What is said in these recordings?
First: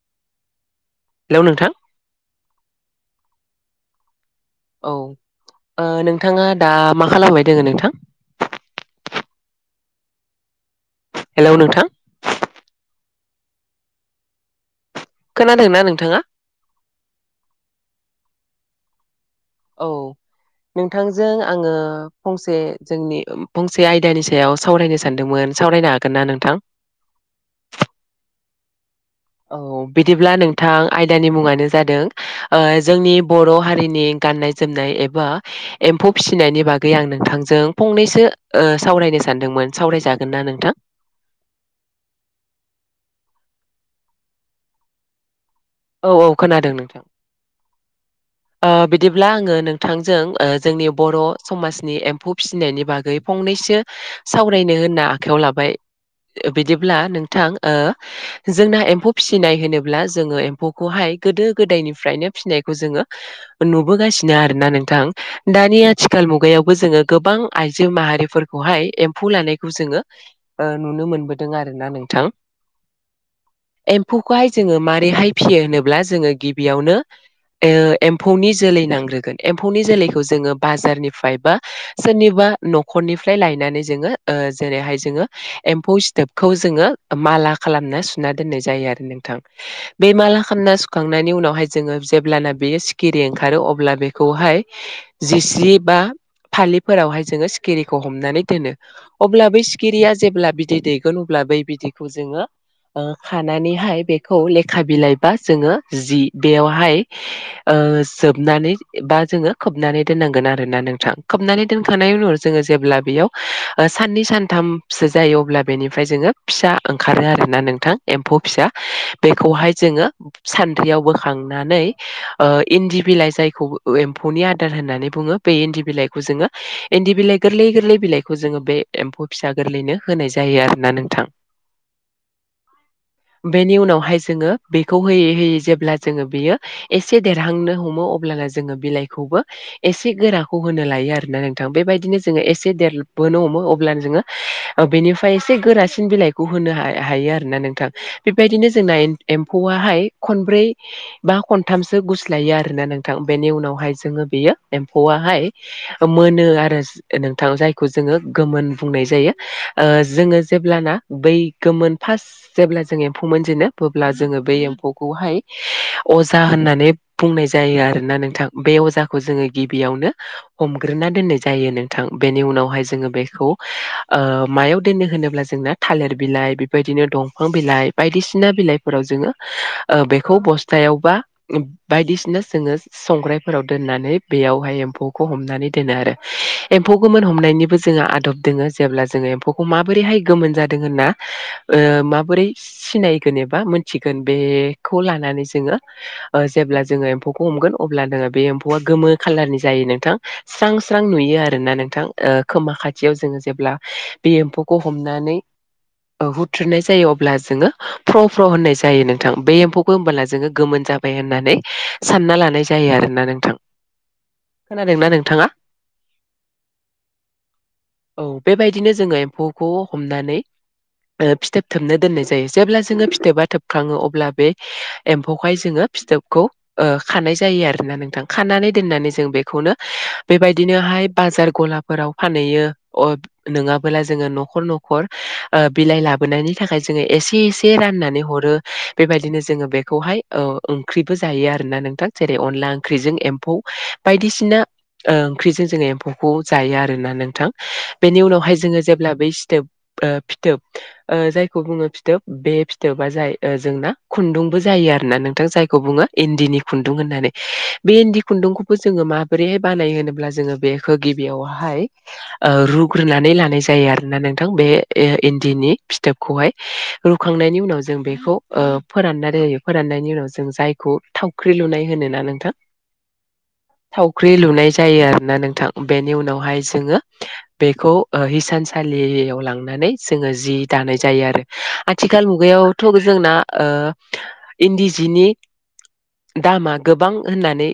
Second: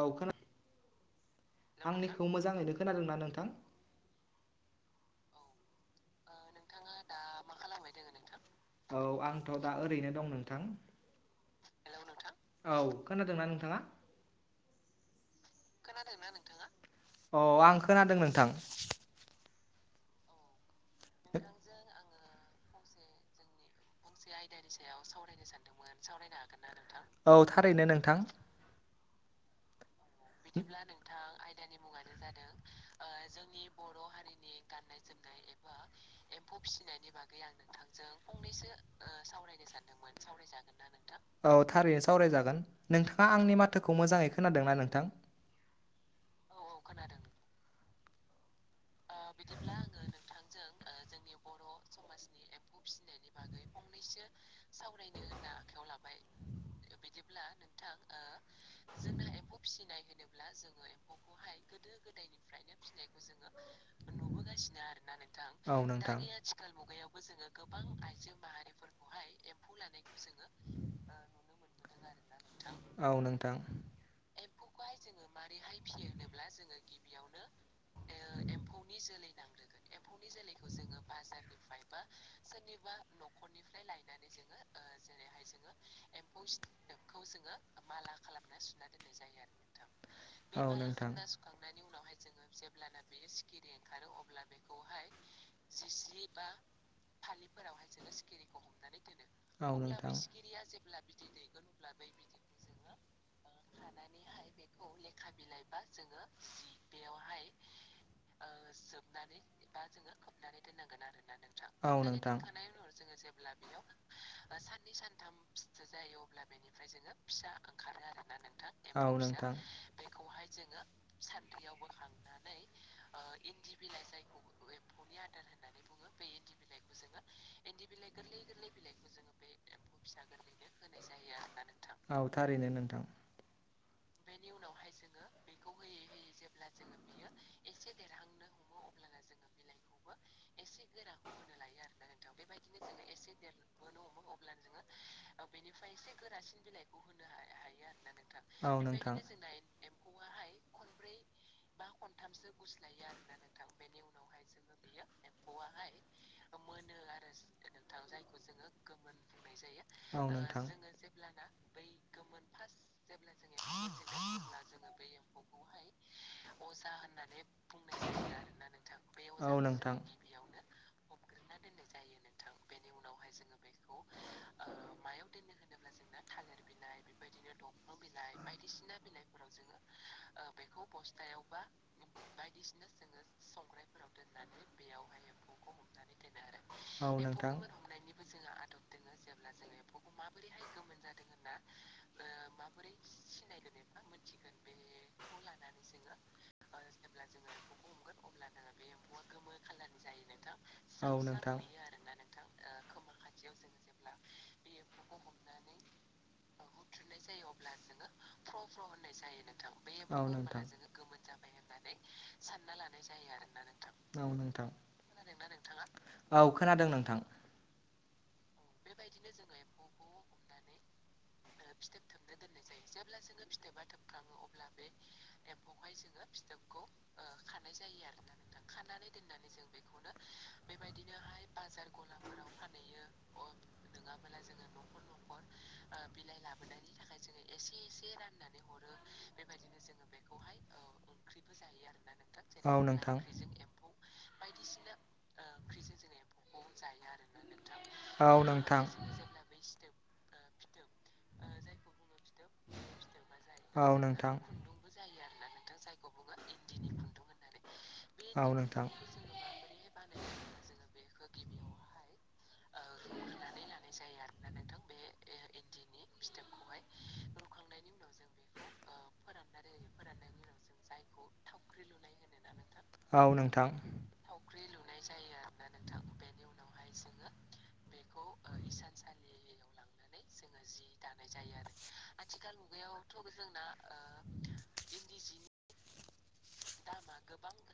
औ खोना हेलौ नोंथां आंनिखौ मोजांङैनो खोनादोंना नोंथां? औ ओ नोंथाङा दा मा खालामबाय दोंङो नोंथां? औ आंथ' दा ओरैनो दं नोंथां हेलौ नोंथां औ खोनादोंना नोंथाङा खोनादोंना नोंथां अ आं खोनादों नोंथां औ नोंथांजों आङो फंसे जोंनि फंसे आयदानि सायाव सावरायनो सानदोंमोन सावरायनो हागोन ना नोंथां औ थारैनो नोंथां औ - औ। बिदिब्ला नोंथां आयदानि मुंङानो जादों जोंनि बर' हारिनि गाननाय जोमनाय एबा एम्फौ फिसिनायनि बागै आं नोंथांजों फंनैसो ओ सावरायनो सानदोंमोन सावराय औ थारैनो सावरायजागोन नोंथां आंनि माथोखौ मोजाङै खोनादों ना नोंथां? औ - औ खोनादों नोंथां। ओ बिदिब्ला आङो नोंथांजों जोंनि बर' समाजनि एम्फौ फिसिनायनि बागै फंनैसो सावरायनो होनना आखाइयाव लाबाय बिदिब्ला नोंथां ओ जोंना एम्फौ फिसिनाय होनोब्ला जोंङो एमफौखौहाय गोदो गोदायनिफ्रायनो फिसिनायखौ जोंङो नुबोगासिनो आरोना नोंथां दा औ दानि नोंथां। आथिखाल मुगायावबो जोंङो गोबां आइजो माहारिफोरखौहाय एम्फौ लानाय खौ जोंङो नुनो मोनबोदों आरोना नोंथां। औ नोंथां एम्फौखौहाय जोंङो माबारैहाय फियो होनोब्ला जोंङो गिबियावनो एओ एम्फौनि जोलै नांग्रोगोन, एम्फौनि जोलैखौ जोङो बाजारनिफ्राय बा सोरनिबा न'खरनिफ्राय लायनानै जोङो ओ जेरैहाय जोङो एम्फौ सिथोबखौ जोङो माला खालामना सुना दोननाय जायो आरो नों थां [unintelligible] बे माला औ खालामना नोंथां। सुखांनायनि उनावहाय जोङो जेब्लाना बेयो सिखिरि ओंखारो अब्ला बेखौहाय जिस्रि बा फालिफोरावहाय जोङो सिखिरिखौ हमनानै दोनो अब्ला बै औ नोंथां। सिखिरिया जेब्ला बिदै दैगोन अब्ला बै बिदैखौ जोङो ओ खानानैहाय बेखौ ले खा बिलाइ बा जोङो जि बेयावहाय ओ जोबनानै बा जोङो खोबनानै दोननांगोन आरोना नोंथां। खोबनानै औ दोनखानाय उनाव नोंथां। जोङो जेब्ला बेयाव ओ साननै साननै सानथामसो जायो अब्ला बेनिफ्राय जोङो फिसा ओंखारो आरोना नोंथां एम्फौ फिसा औ नोंथां बेखौहाय जोङो सान्द्रियाव बोखांनानै ओ इन्दि बिलाइ जायखौ एम फौनि आदार होननानै बुङो बे इन्दि बिलाइखौ जोङो इन्दि बिलाइ गोरलै गोरलै बिलाइखौ जोङो बे एम्फौ फिसा गोरलैनो होनाय जायो आरोना नोंथां। औ थारैनो नोंथां। बेनि उनावहाय जोङो बेखौ होयै-होयै जेब्ला जोङो बियो एसे देरहांनो हमो अब्ला जोङो बिलाइखौ बो एसे गोराखौ होनो लायो आरोना नोंथां। बेबायदिनो जोङो एसे देरबोनो हमो अ ब्लानो जोङो बेनिफ्राय एसे गोरासिन बिलाइखौ होनो हा-हायो आरोना नोंथां। बेबायदिनो औ जोंना एम्फौआहाय खनब्रै बा खनथामसो गुस्लायो आरोना नोंथां बेनि उनावहाय जोङो बेयो एम्फौहाय मोनो आरो नोंथां जायखौ जोङो गोमोन बुंनाय जायो। ओ औ जोङो नोंथां। जेब्लाना बै गोमोन फार्स्ट जेब्ला जों एम्फौ मोनजेनो अब्ला जोङो बेै एम्फौखौहाय अजा होननानै बुंनाय जायो आरोना नोंथां। बे अजाखौ जोङो गिबियावनो हमग्रोना दोननाय जायो नोंथां, बेनि उनावहाय जोङो बेखौ ओ मायाव दोनो होनोब्ला जोंना थालिर बिलाइ बेबायदिनो दंफां बिलाइ बाय दिसिना बिलाइफोराव जोङो ओ बेखौ बस्तायाव बा बायदिसिना जोङो संराइावफोराव दोननानै बेयावहाय एम्फौखौ हमनानै दोनो आरो, एम्फौ गोमोन हमनायनिबो जोंहा आदब दोङो जेब्ला जोङो एम्फौखौ माबोरैहाय गोमोन जादों होनना स्रां ओ माबोरै सि-सिनाय जेनेबा मिथिगोन बेखौ लानानै जोङो ओ जेब्ला जोङो एम्फौखौ हमगोन अब्लानो बे एम्फौआ गोमो खाालारनि जायो नोंथां, स्रां-स्रां नुयो आरोना नोंथां, ओ खोमा खाथियाव जोङो जेब्ला बे फ्र एम्फौखौ हमनानै हुथ्रुनाय जायो अब्ला जोङो फ्र-फ्र होननाय जायो नोंथां। बे एम्फौखौ औ होमबोला जोङो नोंथां गोमोन जाबाय होननानै सानना लानाय जायो आरो नोंथां। औ नोंथां खोनादोंना नोंथाङा? औ नोंथां। औ, बेबायदिनो जोङो एम्फौखौ हमनानै ओ फिथोब थोबनो दोननाय जायो। जेब्ला जों फिथोबा थोबखाङो अब्ला बे एम्फौहाय जोङो फिथोबखौ ओ खानाय जायो आरोना नों थां। खानानै दोननानै जों बेखौनो बेबायदिनोहाय बाजार गलाफोराव फानहैयो नङाबोला जोङो न'खर-न'खर ओ बिलाइ लाबोनायनि थाखाय जोङो एसे एसे रानानै होरो। बेबायदिनो जोङो बेखौहाय ओ ओंख्रिबो जायो आरोना नोंथां जेरै अनला ओंख्रिजों एम्फौ, बायदिसिना ओ ओंख्रिजों जोङो एम्फौखौ जायो आरोना नोंथां। बेनि अनला उनावहाय जोङो जेब्ला बै सिथोब ओ फिथोब ओ जायखौ बुङो फिथोब बे फिथोबा जाय ओ जोंना औ नोंथां खुन्दुंबो जायो आरोना नों थां जायखौ बुङो इन्दिनि खुन्दुं होननानै। बे इन्दि औ खुन्दुंखौबो नोंथां जोङो माबोरैहाय बानाय होनोब्ला जोङो बेखौ गि बेयावहाय ओ रुग्रोनानै लानाय जायो आरोना नोंथां बे ए इन्दिनि फिथोबखौहाय बेनि उनाव जों बेखौ फोराननानै जायो। फोराननायनि उनाव जों जायखौ थावख्रि लुनाय होनोना नोंथां। औ नोंथां थावख्रि लुनाय जायो आरोना नोंथां बेनि उनावहाय जोङो बेखौ हिसानसालियाव लांनानै जोङो जि दानाय जायो आरो। आथिखाल मुगायावथ' जोंना ओ इन्दि जिनि दामा गोबां होननानै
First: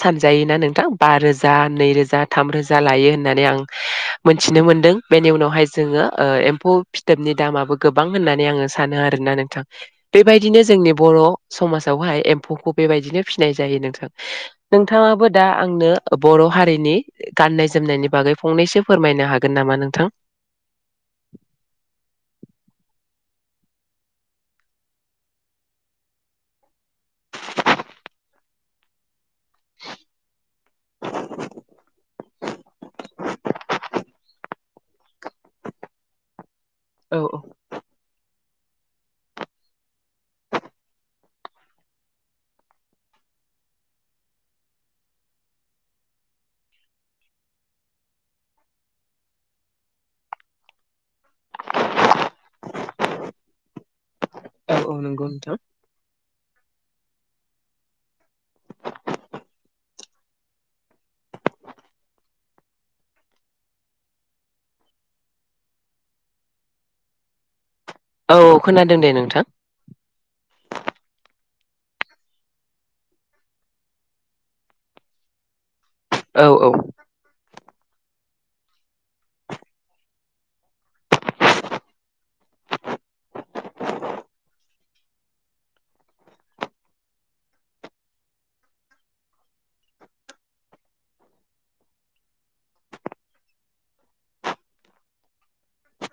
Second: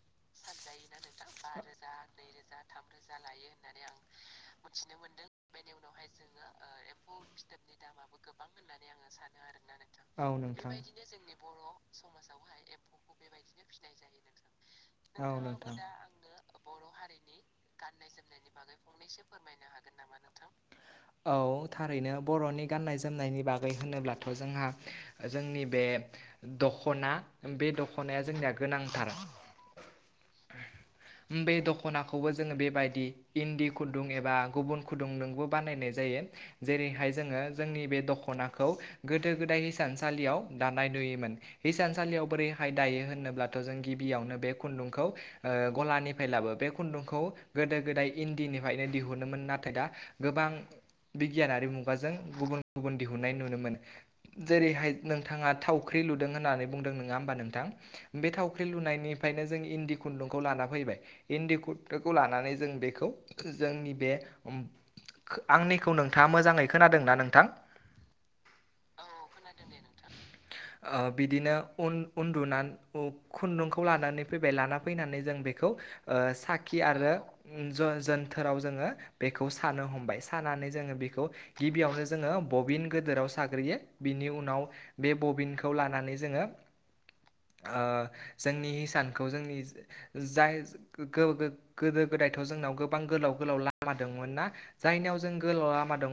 सानजायोना नोंथां बा रोजा नै रोजा थाम रोजा लायो होननानै आं मिथिनो मोनदों बेनि उनावहाय जोङो एम्फौ फिथोबनि दाम गोबां होननानै आ सानो आरोना नोंथां औ बेबायदिनो नोंथां जोंनि बर' समाजावहाय एम्फौखौ बेबायदिनो फिसिनाय नों नोंथाङाबो औ दा नोंथां आंनो बर' हारिनि गाननाय जोमनायनि बागै फं फंनैसो फोरमायनो हागोन नामा नोंथां औ थारैनो बर'नि गाननाय जोमनायनि बागै होनोब्लाथ' जोंहा जोंनि बे दख'ना बे दख'नाया जोंनिया गोनांथार बे दख'नाखौबो जोङो बेबायदि इन्दि खुदुं एबा गुबुन खुदुं नोंबो बानायनाय जायो जेरैहाय औ जोङो जोंनि बे दख'ना खौ गोदो गोदाय हिसानसालियाव दानाय नुयोमोन हिसानसालियाव बोरैहाय दायो होनोब्ला जों गिबियावनो बे खुन्दुंखौ गलानिफ्राय लाबो बे खुन्दुंखौ गोदो गोदाय इदिनि निफ्रायनो दिहुनोमोन नाथाय दा गोबां बिगियानारि मुं माबाजों गुबुन गुबुन दिहुननाय नुनो मोन औ जेरैहाय औ नंगौ नोंथाङा नोंथां थावख्रि लुदों होननानै बुंदों नङा होमबा नोंथ बे थावख्रि लुनायनिफ्रायनो जों इन्दि खुन्दुंखौ लाना फैबाय इन्दि खुन्दुंखौ लानानै जों बे जोंनि बे आंनिखौ नोंथाङा मोजाङै खोनादों न नोंथां औ खोनादों दे नोंथां ओ बिदिनो उन उन्दुनानै खुन्दुंखौ लानानै फैबाय लाना फैनानै जों बेखौ ओ औ औ साखि आरो ज जोन बोथोराव जोङो बेखौ सानो हमबाय सानानै जोङो बेखौ गिबियावनो जोङो बबिन गोदोराव साग्रोयो बिनि उनाव बे बबिनखौ लानानै जोङो [inaudible] जोंनि हिसानखौ जोंनि जाय गो-गो- गोदो थ' जोंनाव गोबां गोलाव गोलाव लामा दंमोन ना जायनिाव जों गोलाव लामा द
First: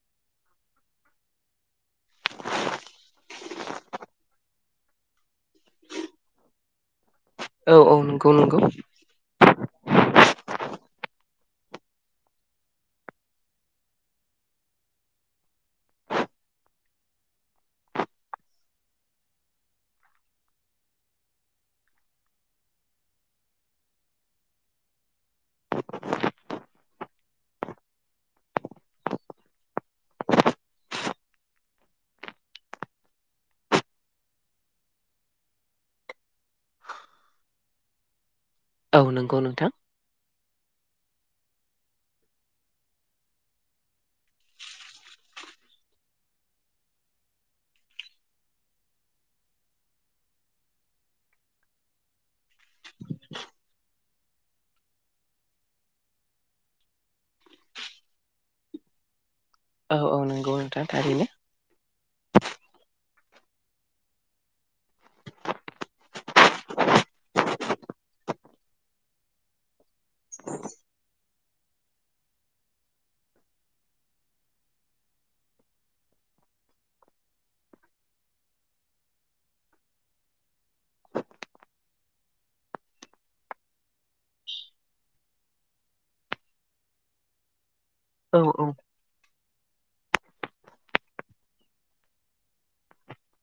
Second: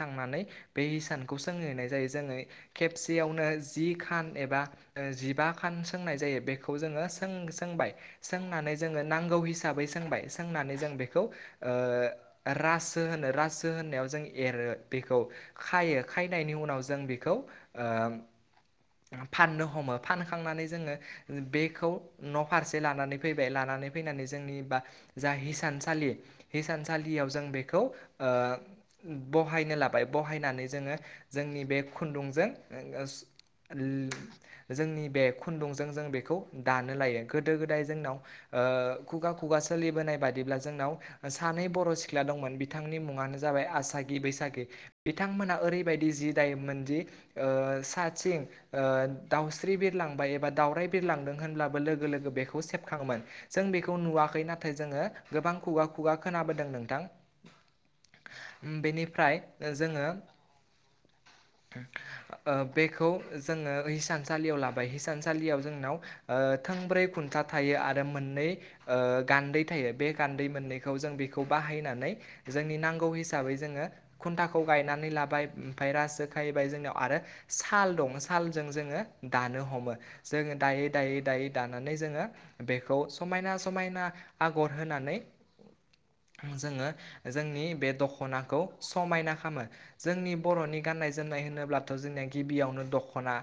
थांनानै बे हसानखौ सोंनाय जायो जोङो खेबसेयावनो जि ख एब बा जिबा खान सोंनाय जायो बेखौ जोङो औ सोंबाय औ नंगौ नंगौ सोंनानै जोङो नांगौ हिसाबै हिसाबै सोंबाय सोंनानै जों बेखौ राजो होनो राजो होननायाव जों एरो बेखौ खायो खायनायनि उनाव जों बेखौ फाननो हमो फानखांनानै जोङो बेखौ न' फारसे लानानै फैबाय लानानै फैनानै जोंनि बा जा हिसानसालि हिसानसालियाव जों बेखौ बहायनो लाबाय बहायनानै जोङो जोंनि बे खुन्दुंजों [inaudible] जोंनि बे खुन्दुंजों जों बेखौ दानो लायो गोदो गोदाय जोंनाव औ ओ खुगा नंगौ खुगा नोंथां सोलिबोनाय बादि जोंनाव सानै बर' सिख्ला दंमोन बिथांनि मुङानो जाबाय आसागि बैसागि बिथां बिथांमोना ओरैबायदि जि दायोमोनदि ओ सा ओ साथिं दाउस्रि बिरलांबाय एबा दाावरराय बिरलांदों होनब्लाबो लोगो लोगो बेखौ सेबखाङोमोन जों बेखौ नुवाखै नाथाय जोङो गोबां खुगा खुगा खोनाबोदों नोंथां बेनिफ्राय औ जोङो औ नंगौ नोंथा थारैनो ओ बेखौ जोङो हिसानसालियाव लाबाय हिसानसालियाव जोंनाव थोंब्रै खुन्था थायो मोननै गान्दै थायो बे गान्दै मोननैखौ जों बेखौ बाहायनानै जोंनि नांगौ हिसाबै जोङो खुन्थाखौ गायनानै लाबाय ओमफ्राय रो खाहैबाय जोंनियाव आरो साल दं सालजों जोङो दानो हमो जोङो दायै दायै दायै दानानै जोङो बेखौ समायना समायना आगर होनानै जोङो जोंनि बे औ दख'नाखौ औ समायना खालामो जोंनि बर'नि गाननाय जोमनाय होनोब्लाथ' जोंनि गिबियावनो दखना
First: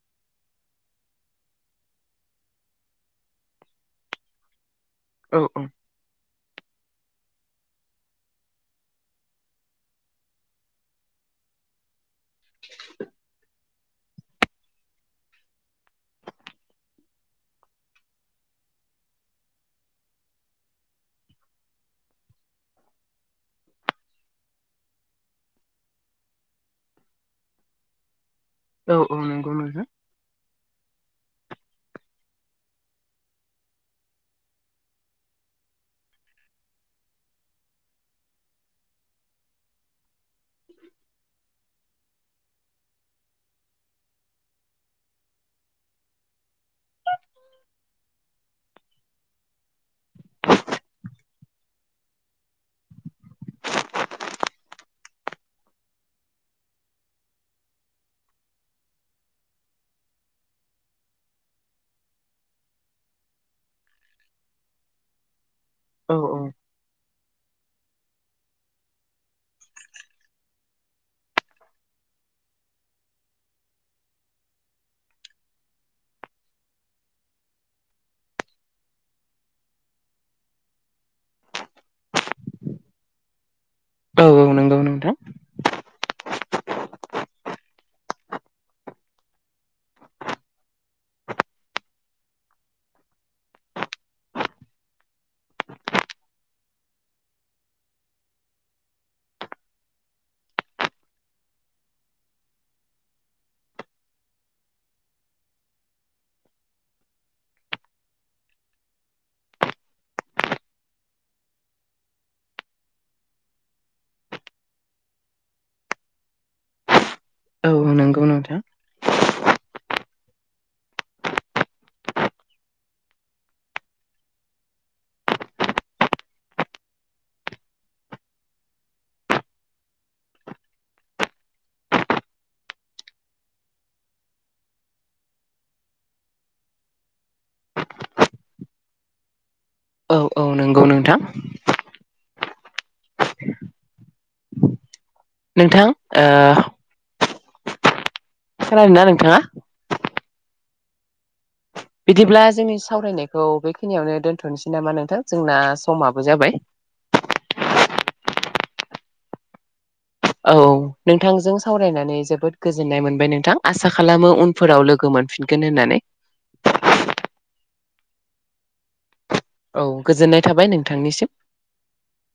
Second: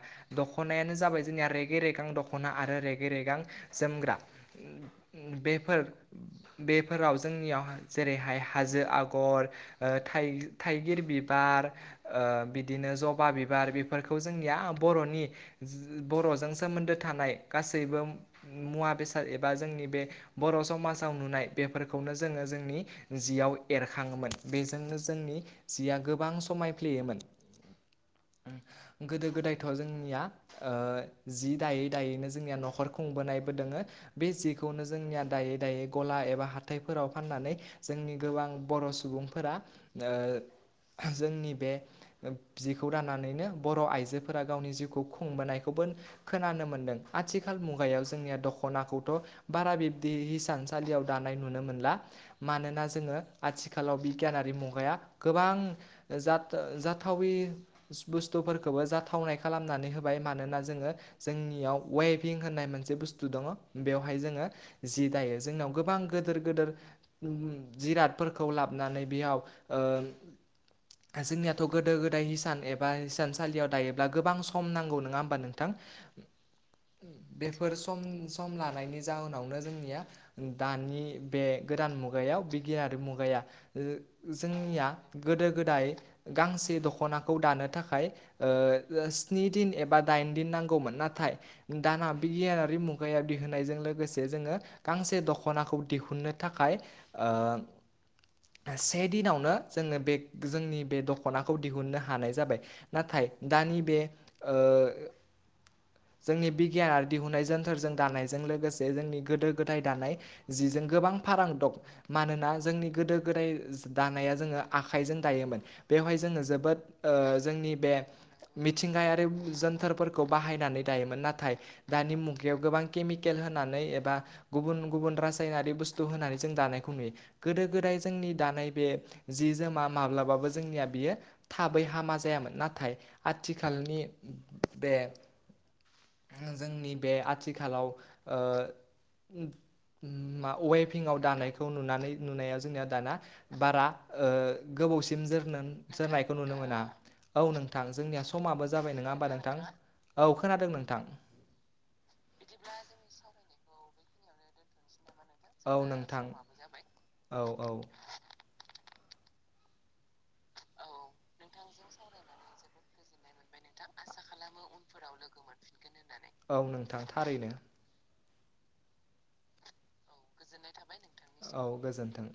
दखनायानो जाबाय जोंनिया रेगे- रेगां दखना आरो रेगे- रेगां जो मग्रा ओम- ओम औ औ बेफोर बेफोराव जोंनियाव जेरैहाय हाजो आगर ओ थाइगि-थाइगिर बिबार ओ बिदिनो जबा बिबार फोरखौ जोंनिया बरनि बरजों सोमोन्दो थानाय गासैबो मुवा बेसाद एबा जोंनि बे बर' समाजाव नुनाय बेफोरखौनो जोङो जोंनि जियाव एर खाङोमोन बेजोंनो जोंनि जिया गोबां समायफ्लेयोमोन औ औ गोदो नंगौ गोदायथ नोंथां जोंनिया ओ जि दायै दायैनो जोंनिया नखर खुंबोनायबो दोङो बे जिखौनो जोंनिया दायै दायै गला एबा हाथाइफोराव फाननानै जोंनि गोबां बर सुबुंफोरा जोंनि बे जिखौ राननानैनो बर' आइजोफोरा गावनि जिउखौ खुंबोनायखौबो खोनानो मोन्दों आथिखाल मुगायाव जोंनिया दख दखनाखौथ' बारा बिब्दि हिसानसालियाव दानाय नुनो मोनला मानोना जोङो आ आथिखालाव बिगियानारि मुगाया गोबां जाथा जाथावै बुस थुफोरखौबो जाथावनाय खालामनानै होबाय मानोना जोङो जोंनियाव वेभिं होननाय मोनसे बुस्थु दङ बेयावहाय जोङो जि दायो जोंनाव गोबां औ गोदोर औ गोदोर जिरादफोरखौ लाबनानै बेयाव ओ जोंनियाथ गोदो- गोदाय हिसान एबा हि सानसालियाव दायोब्ला गोबां सम नांगौ नङा होमबा नोंथां बेफोर सम- सम लानायनि जाहोनावनो जोंनिया दानि बे गोदान मुगायाव बिगियारि मुगाया औ औ नंगौ जोंनिया नोंथां गोदो- गोदाय गांसे दखनाखौ दानो थाखाय ओ स्नि दिन एबा दाइन दिन नांगौमोन नाथाय दाना बिगियानारि मुगाया दिहुननायजों लोगोसे जोङो गांसे दखनाखौ दिहुननो थाखाय ओ से दिनावनो जोनो बे जोंनि बे दखनाखौ दिहुननो हानाय जाबाय नाथाय दानि बे ओ जोंनि बिगियान आरो दिहुनाय जोनथोरजों दानायजों लोगोसे जोंनि गोदो गोदाय दानाय जिजों गोबां फारां दं मानोना जोंनि गोदो- गोदाय दानाया जोङो आखाइजों दायोमोन बेवहाय जों जोङो जोबोद ओ औ जोंनि औ बे नंगौ नोंथां मिथिंगायारि जोनथार बाहायनानै दायोमोन नाथाय दानि मुगायाव गोबां केमिकेल होनानै एबा गुबुन गुबुन रासायनारि बुस्तु होनानै जों दानायखौ नुयो गोदो - गोदाय जोंनि दानाय बे जि जोमा माब ब्लाबो जोंनिया बियो थाबै हामा जायामोन ना नाथाय आथिखालनि बे जोंनि बे आथिखालाव ओ औ औ मा नंगौ वेभिंवाव नोंथां दानायखौ नुनानै नुनाया जोंनिया दाना बारा ओ गोबावसि सिम नोंथां ओ जोरनो-जोरनायखौ नुनो मोना औ नोंथां जोंनिया समाबो जाबाय खोनादोंना नङा होमबा नोंथाङा नोंथां औ खोनादों नोंथां बिदिब्ला जोंनि सावरायनायखौ बेखिनियावनो दोन्थनोसै नामा नोंथां जोंना औ समाबो नोंथां जाबाय औ - औ औ नोंथांजों सावरायनानै जोबोद गोजोननाय मोनबाय नोंथां आसा खालामो उनफोराव लोगो मोन मोनफिनगोन होननानै औ नोंथां थारैनो औ गोजोननाय थाबाय नोंथांनिसिम औ गोजोन्थों